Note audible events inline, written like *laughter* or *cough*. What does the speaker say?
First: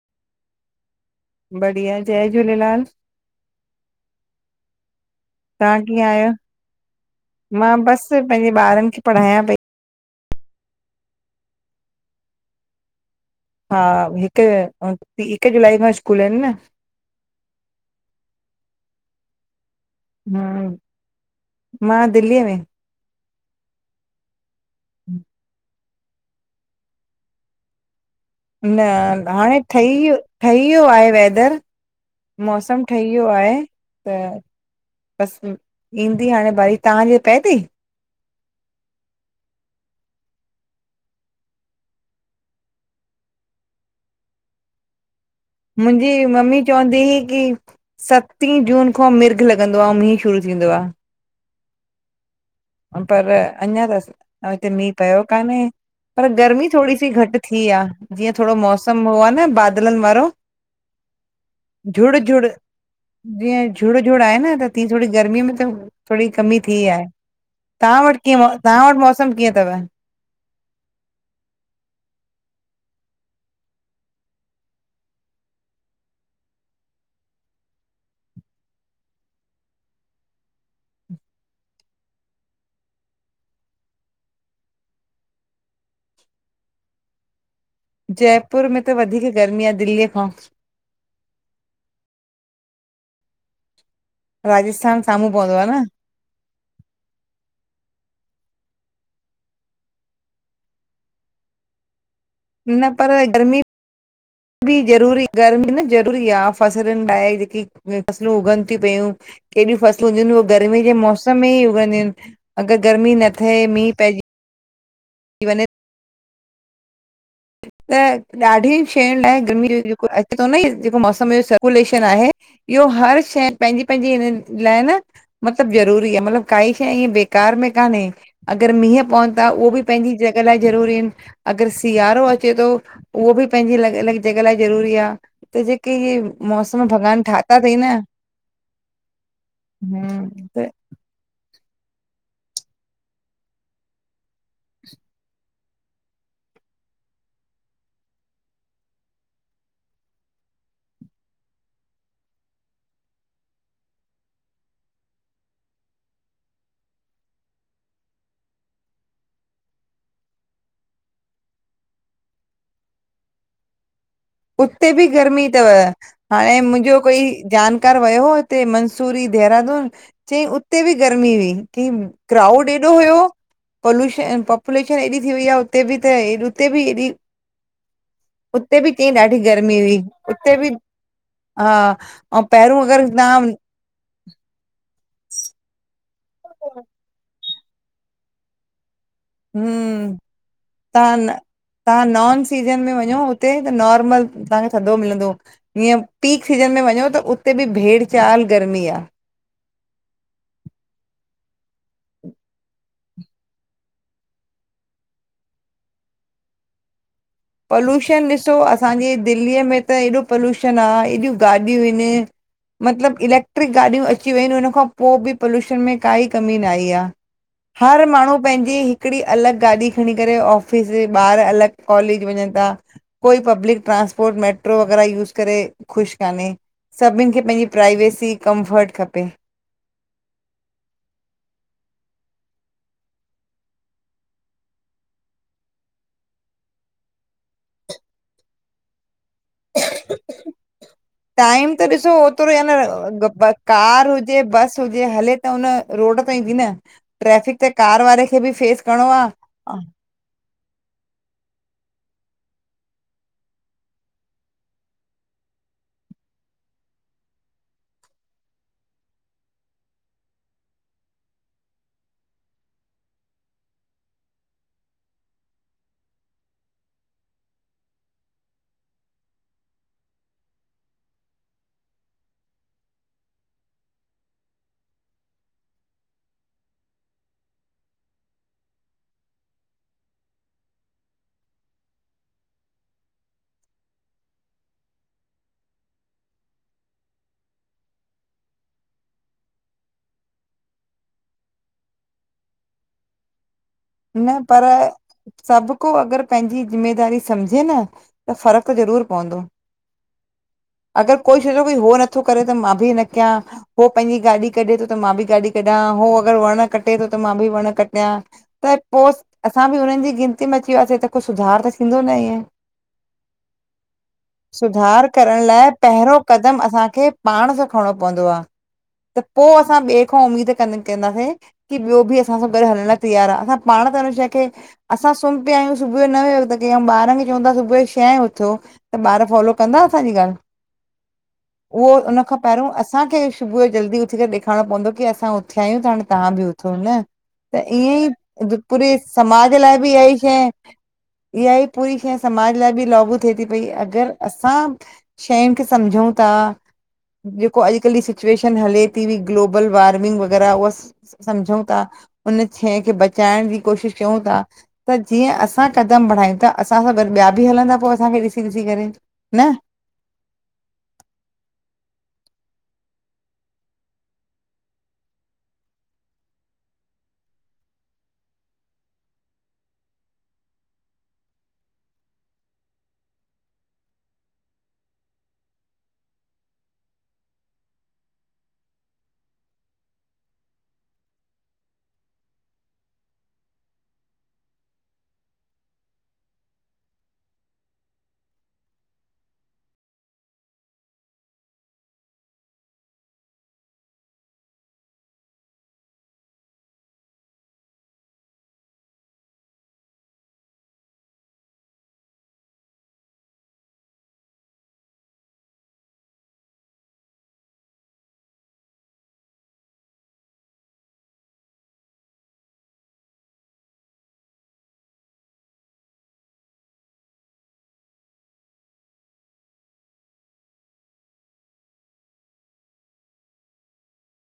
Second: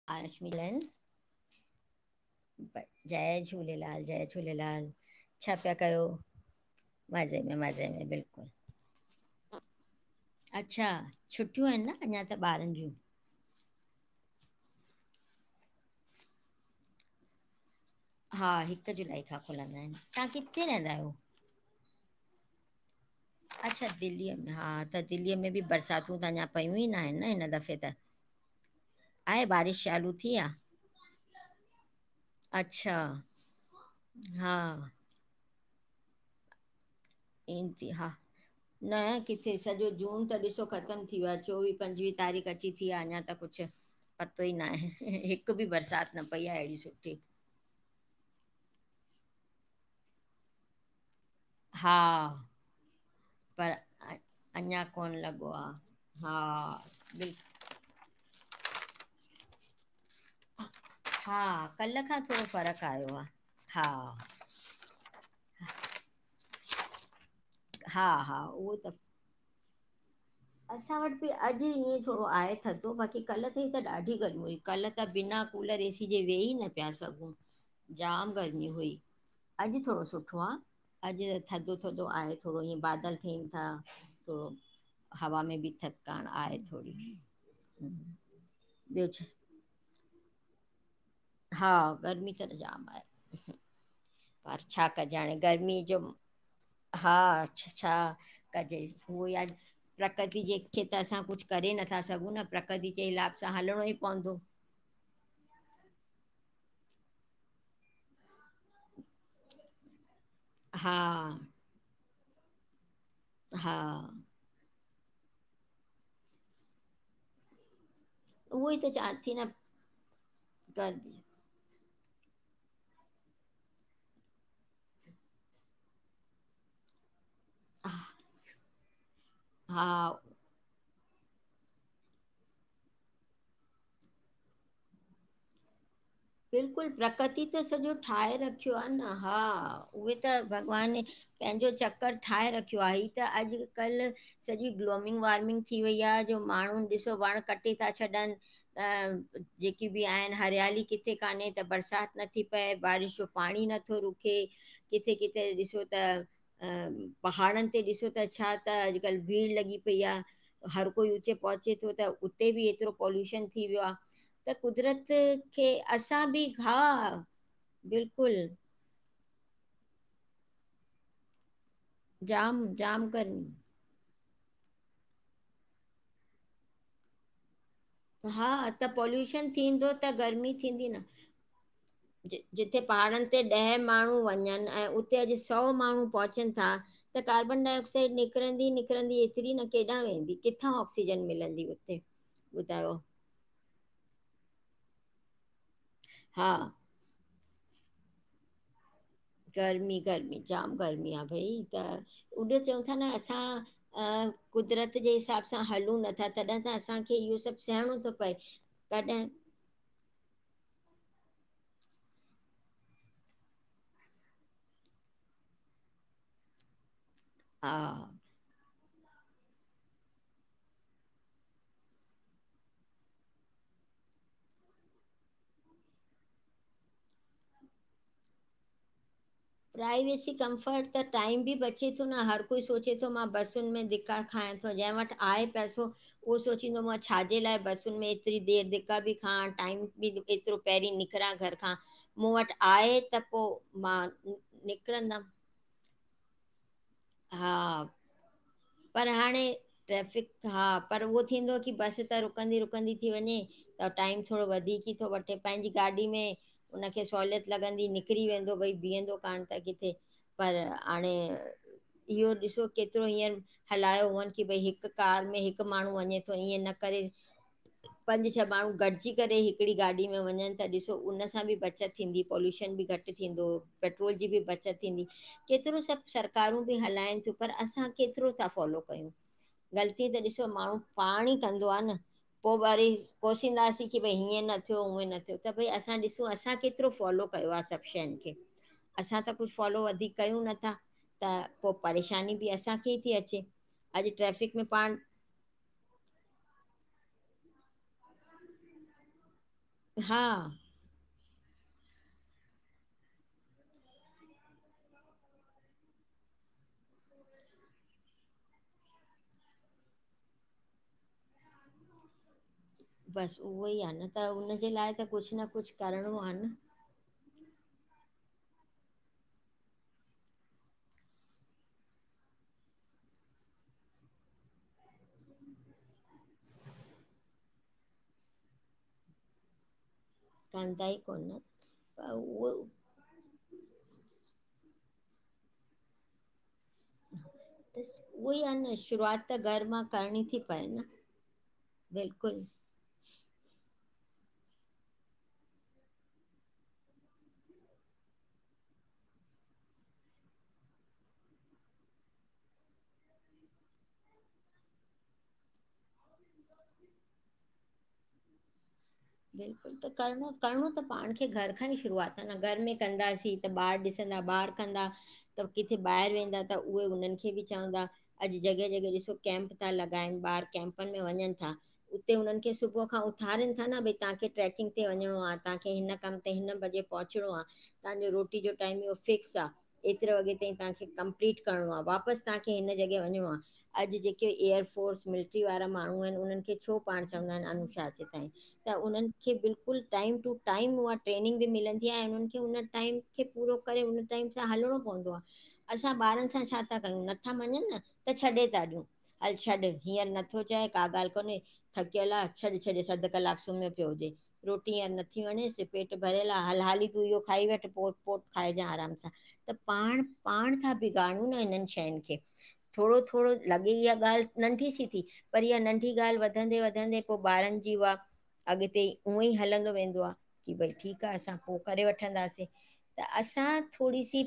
*unintelligible* बढ़िया। जय झूलेलाल। जय झूलेलाल जय झूलेलाल। छा पिया तव्हां कयो? कीअं आहियो? मज़े में मां मज़े में बसि पंहिंजे ॿारनि खे पढ़ायां पई। बिल्कुलु अच्छा छुटियूं आहिन न अञा त ॿारनि जूं? हा हिकु हिकु जुलाई खां स्कूल आहिन न। हा हिकु जुलाई खां खुलंदा आहिन। मां दिल्लीअ में। अच्छा दिल्लीअ में हा त दिल्लीअ में बि बरसातूं त अञा पयूं ई न आहिनि न हिन दफ़े त? न आहे हाणे बारिश ठही चालू वियो थी आहे ठही वियो आहे वेदर। मौसमु अच्छा ठही वियो आहे त। हा बस ईंदी हाणे भरी तहांजे इंदी हा। न किथे सॼो जून त ॾिसो खत्म थी वियो आहे चोवीह पंजवीह तारीख़ अची थी आहे अञा त कुझु पतो ई न आहे हिकु बि मुंहिंजी बरसाति न पई आहे मम्मी अहिड़ी चवंदी सुठी हुई की सतीं जून खां मिर्ग लॻंदो आहे ऐं मीं शुरू थींदो आ। हा। पर अञा अ तते अञा मींहुं कोन पियो लॻो कान्हे आहे पर हा गर्मी थोॾो सी घट बिल्कुलु थी आ। जीअं थोॾो मौसम हो आहे न बादलनि वारो। हा कल्ह खां झुड़- थोरो झुड़ फ़र्क़ु आयो आहे जीअं हा झुड़- झुड़ आहे न तीअं थोॾो गर्मीअ में त थोॾो कमी थी आहे। तहां हा वट हा कीअं उहो तहां त वटि मौसम कीअं अथव? असां वट बि अॼु ईअं थोड़ो आहे थदो बाक़ी कल्ह ताईं त ॾाढी गर्म हुई। कल्ह त बिना कूलर एसी जे वेही न पिया सघूं जाम गर्मी हुई। अॼु थोरो सुठो आहे अॼु थधो थधो आहे थोरो इअं बादल थियनि था थोरो हवा में बि थध कार आए थोडी। जयपुर में त वधीक गर्मी आ दिल्लीअ खां। हा गर्मी त जामु आ पर छा राजस्थान कजे साम्हूं हाणे पवंदो आ गर्मी न जो हा अछछा कजे उहोई आन प्रकृति जे खे त असां कुछ करे नथा सघूं न प्रकृति जे पर हिलााब गर्मी सां हलणो ई पवंदो। बि ज़रूरी गरमी न ज़रूरी आ फसलुनि लाइ जेकी फसलूं उगनि थी पयूं केॾी फसलूं हूंदियूं आहिन उहे गर्मी जे हा मौसम में ई उगंदियूं आहिन अगर गर्मी न थिए हा मींहुह पइजी इ वन त उहो ॾाढी ई त चवां शयुनि थी लाइ न गर्मी जेको अचे थो न कर जेको मौसम कुलेशन आहे इहो हर शइ पंहिंजी पंहिंजी हिननि लाइ न मतलब ज़रूरी आ मतलब काई शइ ईअ बे कार में कान्हे अगर मींहं प एं नथा, उह बि हा पंहिंजी जॻ लाइ ज़रूरी आहिन, अगर स उहो बि पंहिंजी अल, अल ज ज़ररी आहे जेके मौसम बिल्कुल भॻवान प्रकृति ठाता त अथई सॼो न ठाहे रखियो आ न, हा उहे त भॻवान पंहिंजो चक्कर ठाहे रखियो आहे, हीअ त अॼुकल्ह सॼी ग्लोमंग वार्मिंग थी वई आहे, जो माण्हू ॾिसो वण कटे था छॾनि। अ जेकी बि आहिन हरियाली किथे। किथे कान्हे त बरसात नथी पए, बारिश जो पाणी नथो रुके। किथे किथे ॾिसो त अ पहाड़नि ते ॾिसो त छा त अॼुकल्ह भीड़ लॻी पई आ। हर कोई उचे पहुचे थो, त उते बि एतिरो पॉल्यूशन थी वियो आहे। त उते कुदरत बि गर्मी खे थव, असां बि हाणे हा मुंहिंजो कोई जानकार वियो हो बिल्कुलु हुते म मसूरी देहरादून चईं उते बि गर्मी हुई चई जाम क्राउड एॾो जाम हुयो। कर पॉल्युशन पॉपुलेशन एॾी थी वई आहे हुते बि त ॾी हुते बि हेएॾी। हा त ॾाढी पॉल्युशन गर्मी थींदो, हुई त गर्मी उते बि थींदी न। हा। ऐं जिथे पहिरियों अगरि पहाड़नि ते तव्हां ॾह माण्हू वञनि ऐं, उते अॼु सौ माण्हू पहुचनि था त कार्बन डाइॉक्साइड, निकरंदी निकरंदी मरी न केॾां हम्म वेंदी, किथां तव्हां ऑक्सीजन न मिलंदी हुते तव्हां नॉन सीजन में ॿुधायो? वञो उते त नॉर्मल तव्हांखे थधो मिलंदो, हीअं पीक हा सीज़न में वञो त उते बि भेड़ चाल गर्मी आ। गर्मी, गर्मी जाम गर्मी आहे, भई त उॾ चऊं था न असां। क़ कुदरत जे हिसाब सां हलूं नथा, तॾहिं त असांखे इहो सब। पॉल्युशन ॾिसो असांजे, दिल्लीअ में त एॾो पॉल्युशन आहे। एॾियूं गाॾियूं आहिन। मतलबु इलैक्ट्रिक गाॾियूं अची वियूं आहिन उनखां पो बि पॉल्यूशन में काई कमी न आई आ। हा हर माण्हू पंहिंजी हिकिड़ी, अलॻि गाॾी खणी करे ऑफिस, जे ॿार अलॻि कॉलेज वञ था कोई पब्लिक ट्रांसपोर्ट मेट्रो वग़ैरह यूस करे ख़ुश कान्हे। सभिन खे पंहिंजी प्राइवेसी कमफट खपे। प्राइवेसी कमफर्ट त टाइम बि बचे थो न हर कोई सोचे थो मां बसियुनि में धिका खायां त जंहिं वटि आहे पैसो, उहो सोचींदो मां छाजे लाइ बसियुनि में एतिरी देरि धिका बि खाण टाइम बि एतिरो पहिरीं निकिरा घर टाइम खां, त ॾिसो मूं ओतिरो वटि या आहे त पो न मां कार हुजे बस हूजे निकिरंदमि हले त उन रोड ते ईंदी न, ट्रैफिक त हा, कार वारे खे बि फेस पर करिणो आ हाणे ट्रैफिक हा, पर उहो थींदो की बस त रुकंदी, रुकंदी थी वञे। त टाइम थोडो वधीक ई तो वठे, पंहिंजी गाॾी में उनखे सहूलियत लॻंदी निकिरी वेंदो भई बीहंदो कानि त किथे। पर हाणे इहो ॾिसो केतिरो हींअर हलायो हुअनि की भई हिकु कार में हिकु माण्हू वञे थो इएं न करे पंज छह माण्हू गॾिजी करे हिकिड़ी गाॾी में वञनि त ॾिसो उन सां बि बचत थींदी पॉल्यूशन बि घटि घटि थींदो पेट्रोल जी बि बचत थींदी। केतिरो सभु सरकारूं बि हलाइनि थियूं पर असां केतिरो ता फॉलो कयूं। ग़लती त ॾिसो माण्हू पाण ई कंदो आ न। पो वरी पोसींदासीं की भई हीअं न थियो उअं न थियो त भई असां ॾिसूं असां केतिरो फॉलो कयो आ सभु शयुनि खे असां त कुझु फॉलो वधीक कयूं नथा, त पो परेशानी बि असां के थी अचे। अॼु न ट्रैफ़िक पर में पाण सभु को अॻरि पंहिंजी ज़िम्मेदारी सम्झे न त फ़र्क़ ज़रूर पवंदो। हा अॻरि कोई शल भई हो नथो करे त मां बि न कयां। हो पंहिंजी गाॾी कढे तो त मां बि गाॾी कढा, हो अॻरि वण कटे तो त मां बि वण कटियां। त पो असां बि हुननि जी गिनती में अची वियासीं त कुझु सुधार त थींदो न इएं। बसि उहो ई आहे न त उनजे लाइ त सुधार कुझु करण न लाइ कुझु करिणो पहिरो आहे न क़दम असांखे पाण सां खणणो पवंदो आ। त पो असां ॿिए खां उमीद कन कंदासीं, की ॿियो बि असां सां गॾु हलण लाइ तैयार आ। असां पाण त हुन शैए खे असां सुम्ह पिया आहियूं सुबुह नवे वॻे अऊं ॿारन खे चवंता सुबुह जो छहें उथो। त ॿार फॉलो कंदा असांजी ॻाल्हि? कंदा ई कोनि, उहो त उन खां उवोव पहिरियों असांखे सुबुह जल्दी उथी करें ॾेखारणो पवंदो की असां उथिया आहियूं त हाणे तहां बि उ थो न, त इएं ई उहो आहे न पूरी शुरूआति त समाज घर लाइ मां बि इहा ई करणी थी शहे, पए न इया ई पूरी शइ बिल्कुलु समाज लाइ बि लागू थिए थी पई, अॻरि असां शयुनि खे सम्झऊं ता ॼेको अॼुकल्ह जी सिचुएशन हले ती वी ग्लोबल वार्मिंग वग़ैरह उहा स सम्झऊं ता उन शइ खे बचाइण जी कोशिश कयूं ता। त जीअं असां कदम बढ़ायूं ता असां सां गॾु ॿिया बि हलंदा पो असांखे ॾिसी ॾिसी करे। न बिल्कुलु त करणो करिणो त पाण खे घर खां ई शुरुआत आ न, घर में कंदासीं त ॿार ॾिसंदा ॿार कंदा त किथे ॿाहिरि वेंदा त उहे उन्हनि खे बि चवंदा अॼु जॻह जॻह ॾिसो कैम्प ता लॻाइनि ॿार कैम्पनि में वञनि था। उते हुननि खे सुबुह खां उथारीनि था न भई तांखे ट्रेकिंग ते वञणो आ, तांखे हिन कमु ते हिन बजे पहुचणो आ, तांजो रोटी जो टाइम इहो फिक्स आ। एतिरे वॻे ताईं तव्हांखे कंपलीट करिणो आ, वापसि तव्हांखे हिन जॻह वञिणो आ। अॼु ॼेके एयर फोर्स मिलिट्री वारा माण्हू आहिनि उन्हनि खे छो पाण चवंदा आहिनि अनुशासीत आहिनि। त उन्हनि खे बिल्कल टाइम टू टाइम उहा ट्रेनिंग बि मिलंदी आहे। ऐं उन्हनि खे उन टाइम खे पूरो करे। हुन टाइम सां हलणो पवंदो आहे। असां ॿारनि सां छा था कयूं? नथा मञनि न त छॾे था ॾियूं? हल छॾ हींअर नथो चए का ॻाल्हि कोन्हे थकियल आहे। छॾ छॾ, अध कलाक सुम्हे पियोजे। रोटी हींअर नथी वणेस, पेट भरियल आहे। हाल, हाली तूं इहो खाई वठि, पो पोट खाइजांइ आराम सां। त, पाण-पाण सां बिगाड़ूं न हिनननि शयुनि खे। थोरो-थोरो, लॻे इहा ॻाल्हि नंढी सी थी। पर इहा नंढी ॻाल्हि वधंदे वधंदे पोइ ॿारनि जी उहा अॻिते उअं ई हलंदो वेंदो आहे। की भई ठीक आहे। असां पोइ करे वठंदासीं। त असां थोरी सी